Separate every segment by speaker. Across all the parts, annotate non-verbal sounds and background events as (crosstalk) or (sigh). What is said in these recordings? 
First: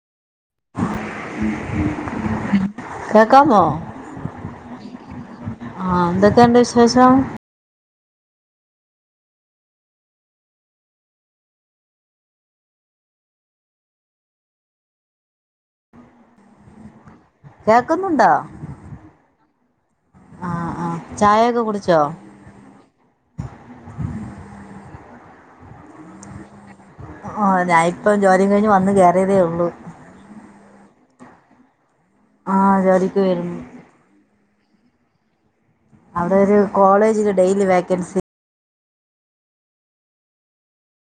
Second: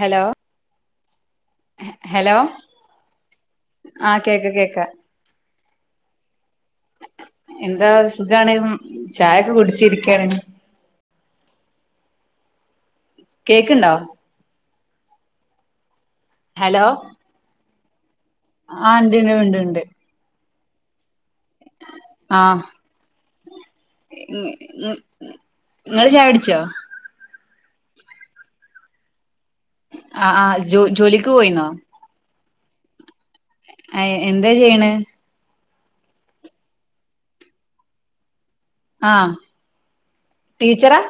Speaker 1: Hello ഹ hello
Speaker 2: കേക്കാമോ
Speaker 1: ആഹ് കേക്ക കേക്ക
Speaker 2: ആഹ് എന്തൊക്കെണ്ട് വിശേഷം
Speaker 1: എന്താ സുഖാണ് ചായൊക്കെ കുടിച്ചിരിക്കയാണ് കേക്ക്ണ്ടോ ഹലോ
Speaker 2: കേക്ക്
Speaker 1: ആഹ് ണ്ട് നോണ്ട് ണ്ട്
Speaker 2: ആഹ് ആഹ്
Speaker 1: ആഹ് ഇങ്ങള് ചായൊട്ച്ചോ?
Speaker 2: ഓ ഞാനിപ്പം ജോലിം കഴിഞ് വന്ന് കയറിയതേയു
Speaker 1: അ ആഹ് (unintelligible) ജോ ജോലിക്ക് പോയിന്നോ
Speaker 2: ആഹ് ജോലി കഴിഞ്ഞു
Speaker 1: ആ, എന്താ ചെയ്യ്ണേ
Speaker 2: അവിടെ ഒരു കോളേജിൽ ഡെയിലി വേക്കൻസി
Speaker 1: ആഹ് ടീച്ചറാ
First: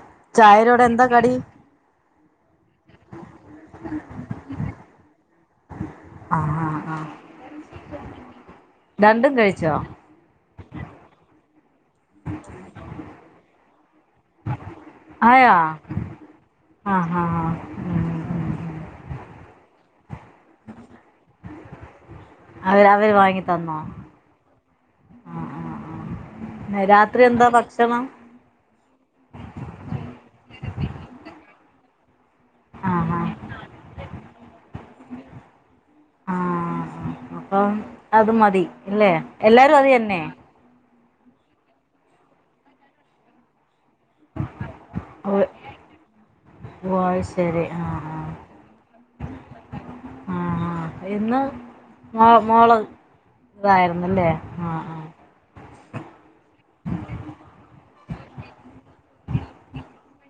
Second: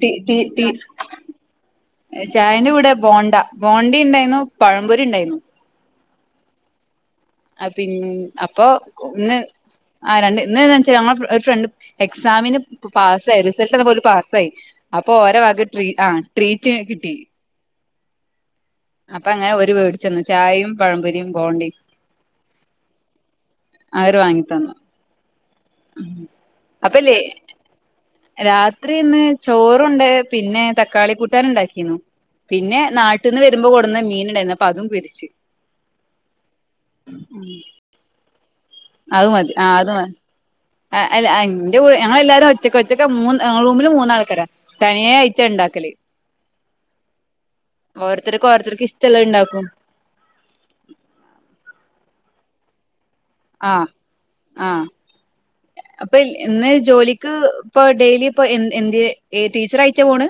Speaker 1: ടി ടി ടി
Speaker 2: ചായരോടെ എന്താ കടി
Speaker 1: ചായന്റെ കൂ ടെ ബോണ്ട ബോണ്ടിം ണ്ടായിരുന്നു പഴംപൊരി ണ്ടായിരുന്നു
Speaker 2: ആഹ് ആഹ് ആഹ്
Speaker 1: ആഹ് പിന്ന അപ്പൊ ഒന്ന്
Speaker 2: കഴിച്ചോ
Speaker 1: ആഹ് രണ്ട് എന്നാ വെച്ചാൽ ഞ ഒരു ഫ്രണ്ട് എക്സാമിന് പാസ്സായി റിസൾട്ട് വന്നപോ പാസ്സായി അപ്പൊ ഓരോ
Speaker 2: ആയോ ആ
Speaker 1: വക ട്ര ആഹ് ട്രീറ്റ്
Speaker 2: ആ
Speaker 1: കിട്ടി
Speaker 2: ആ ഉം ഉം
Speaker 1: അപ്പൊ അങ്ങനെ ഒരു വീട് ചെന്ന ചായയും പഴംപൊരിയും ബണ്ടി
Speaker 2: അവർ അവർ വാങ്ങി തന്നോ ആ
Speaker 1: അവര് വാങ്ങി തന്നു
Speaker 2: ആ ആ.
Speaker 1: അപ്പല്ലേ
Speaker 2: രാത്രി എന്താ ഭക്ഷണം
Speaker 1: രാത്രി ഇന്ന് ചോറുണ്ട് പിന്നെ തക്കാളി കൂട്ടാനുണ്ടാക്കി ിക്കുന്നു പിന്നെ
Speaker 2: ആ ആ
Speaker 1: നാട്ടിൽ നിന്ന് വരുമ്പോ കൊടുുന്ന മീൻ പ്പ അതും പിരിച്ച്ു
Speaker 2: ആഹ അപ്പം അത് മ ഇല്ലേ
Speaker 1: അത് മതി
Speaker 2: എല്ലാരും അത്
Speaker 1: മതി
Speaker 2: തന്നെ
Speaker 1: ആ അല്ല എന്റെറെ ഞങ്ങൾ എല്ലാരും ഒച്ചക്കെ ഒച്ചക്കെ മൂന്ന് റൂമിൽ മൂന്നാ ആൾക്കാരാ തനിയെ അയച്ച ഉണ്ടാക്കലേ
Speaker 2: വയിസ്
Speaker 1: ഓരോത്തർക്കും ഓരോത്തർക്ക്ും ഇഷ്ടെല്ലാം ഇണ്ടാക്കും
Speaker 2: മാ മള
Speaker 1: ആഹ ആഹ അപ്പൊ ഇന്ന് ജോലിക്ക്പ്പ ഡെയിലി ഇപ്പൊ എ എന് ടീച്ചർ അയച്ച പോണ്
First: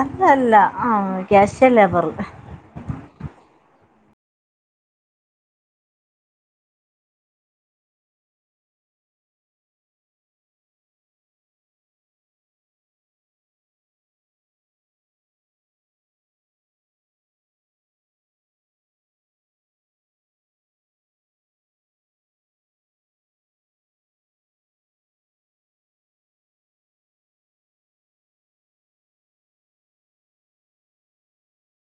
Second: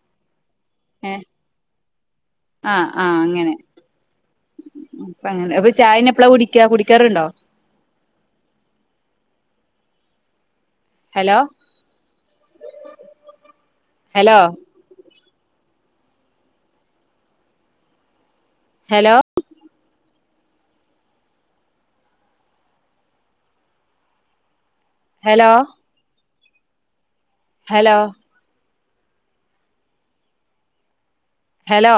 Speaker 2: അതല്ല
Speaker 1: ഏ ആഹ ആഹ അങ്ങനെ അപ്പ അങ്ങനെ അപ്പൊ ചായന എപ്പഴാ കുടിക്ക കുടിക്കാറുണ്ടോ hello hello hello hello hello hello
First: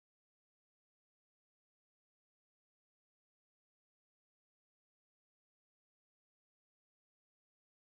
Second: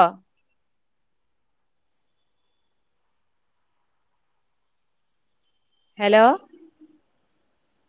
Speaker 1: hello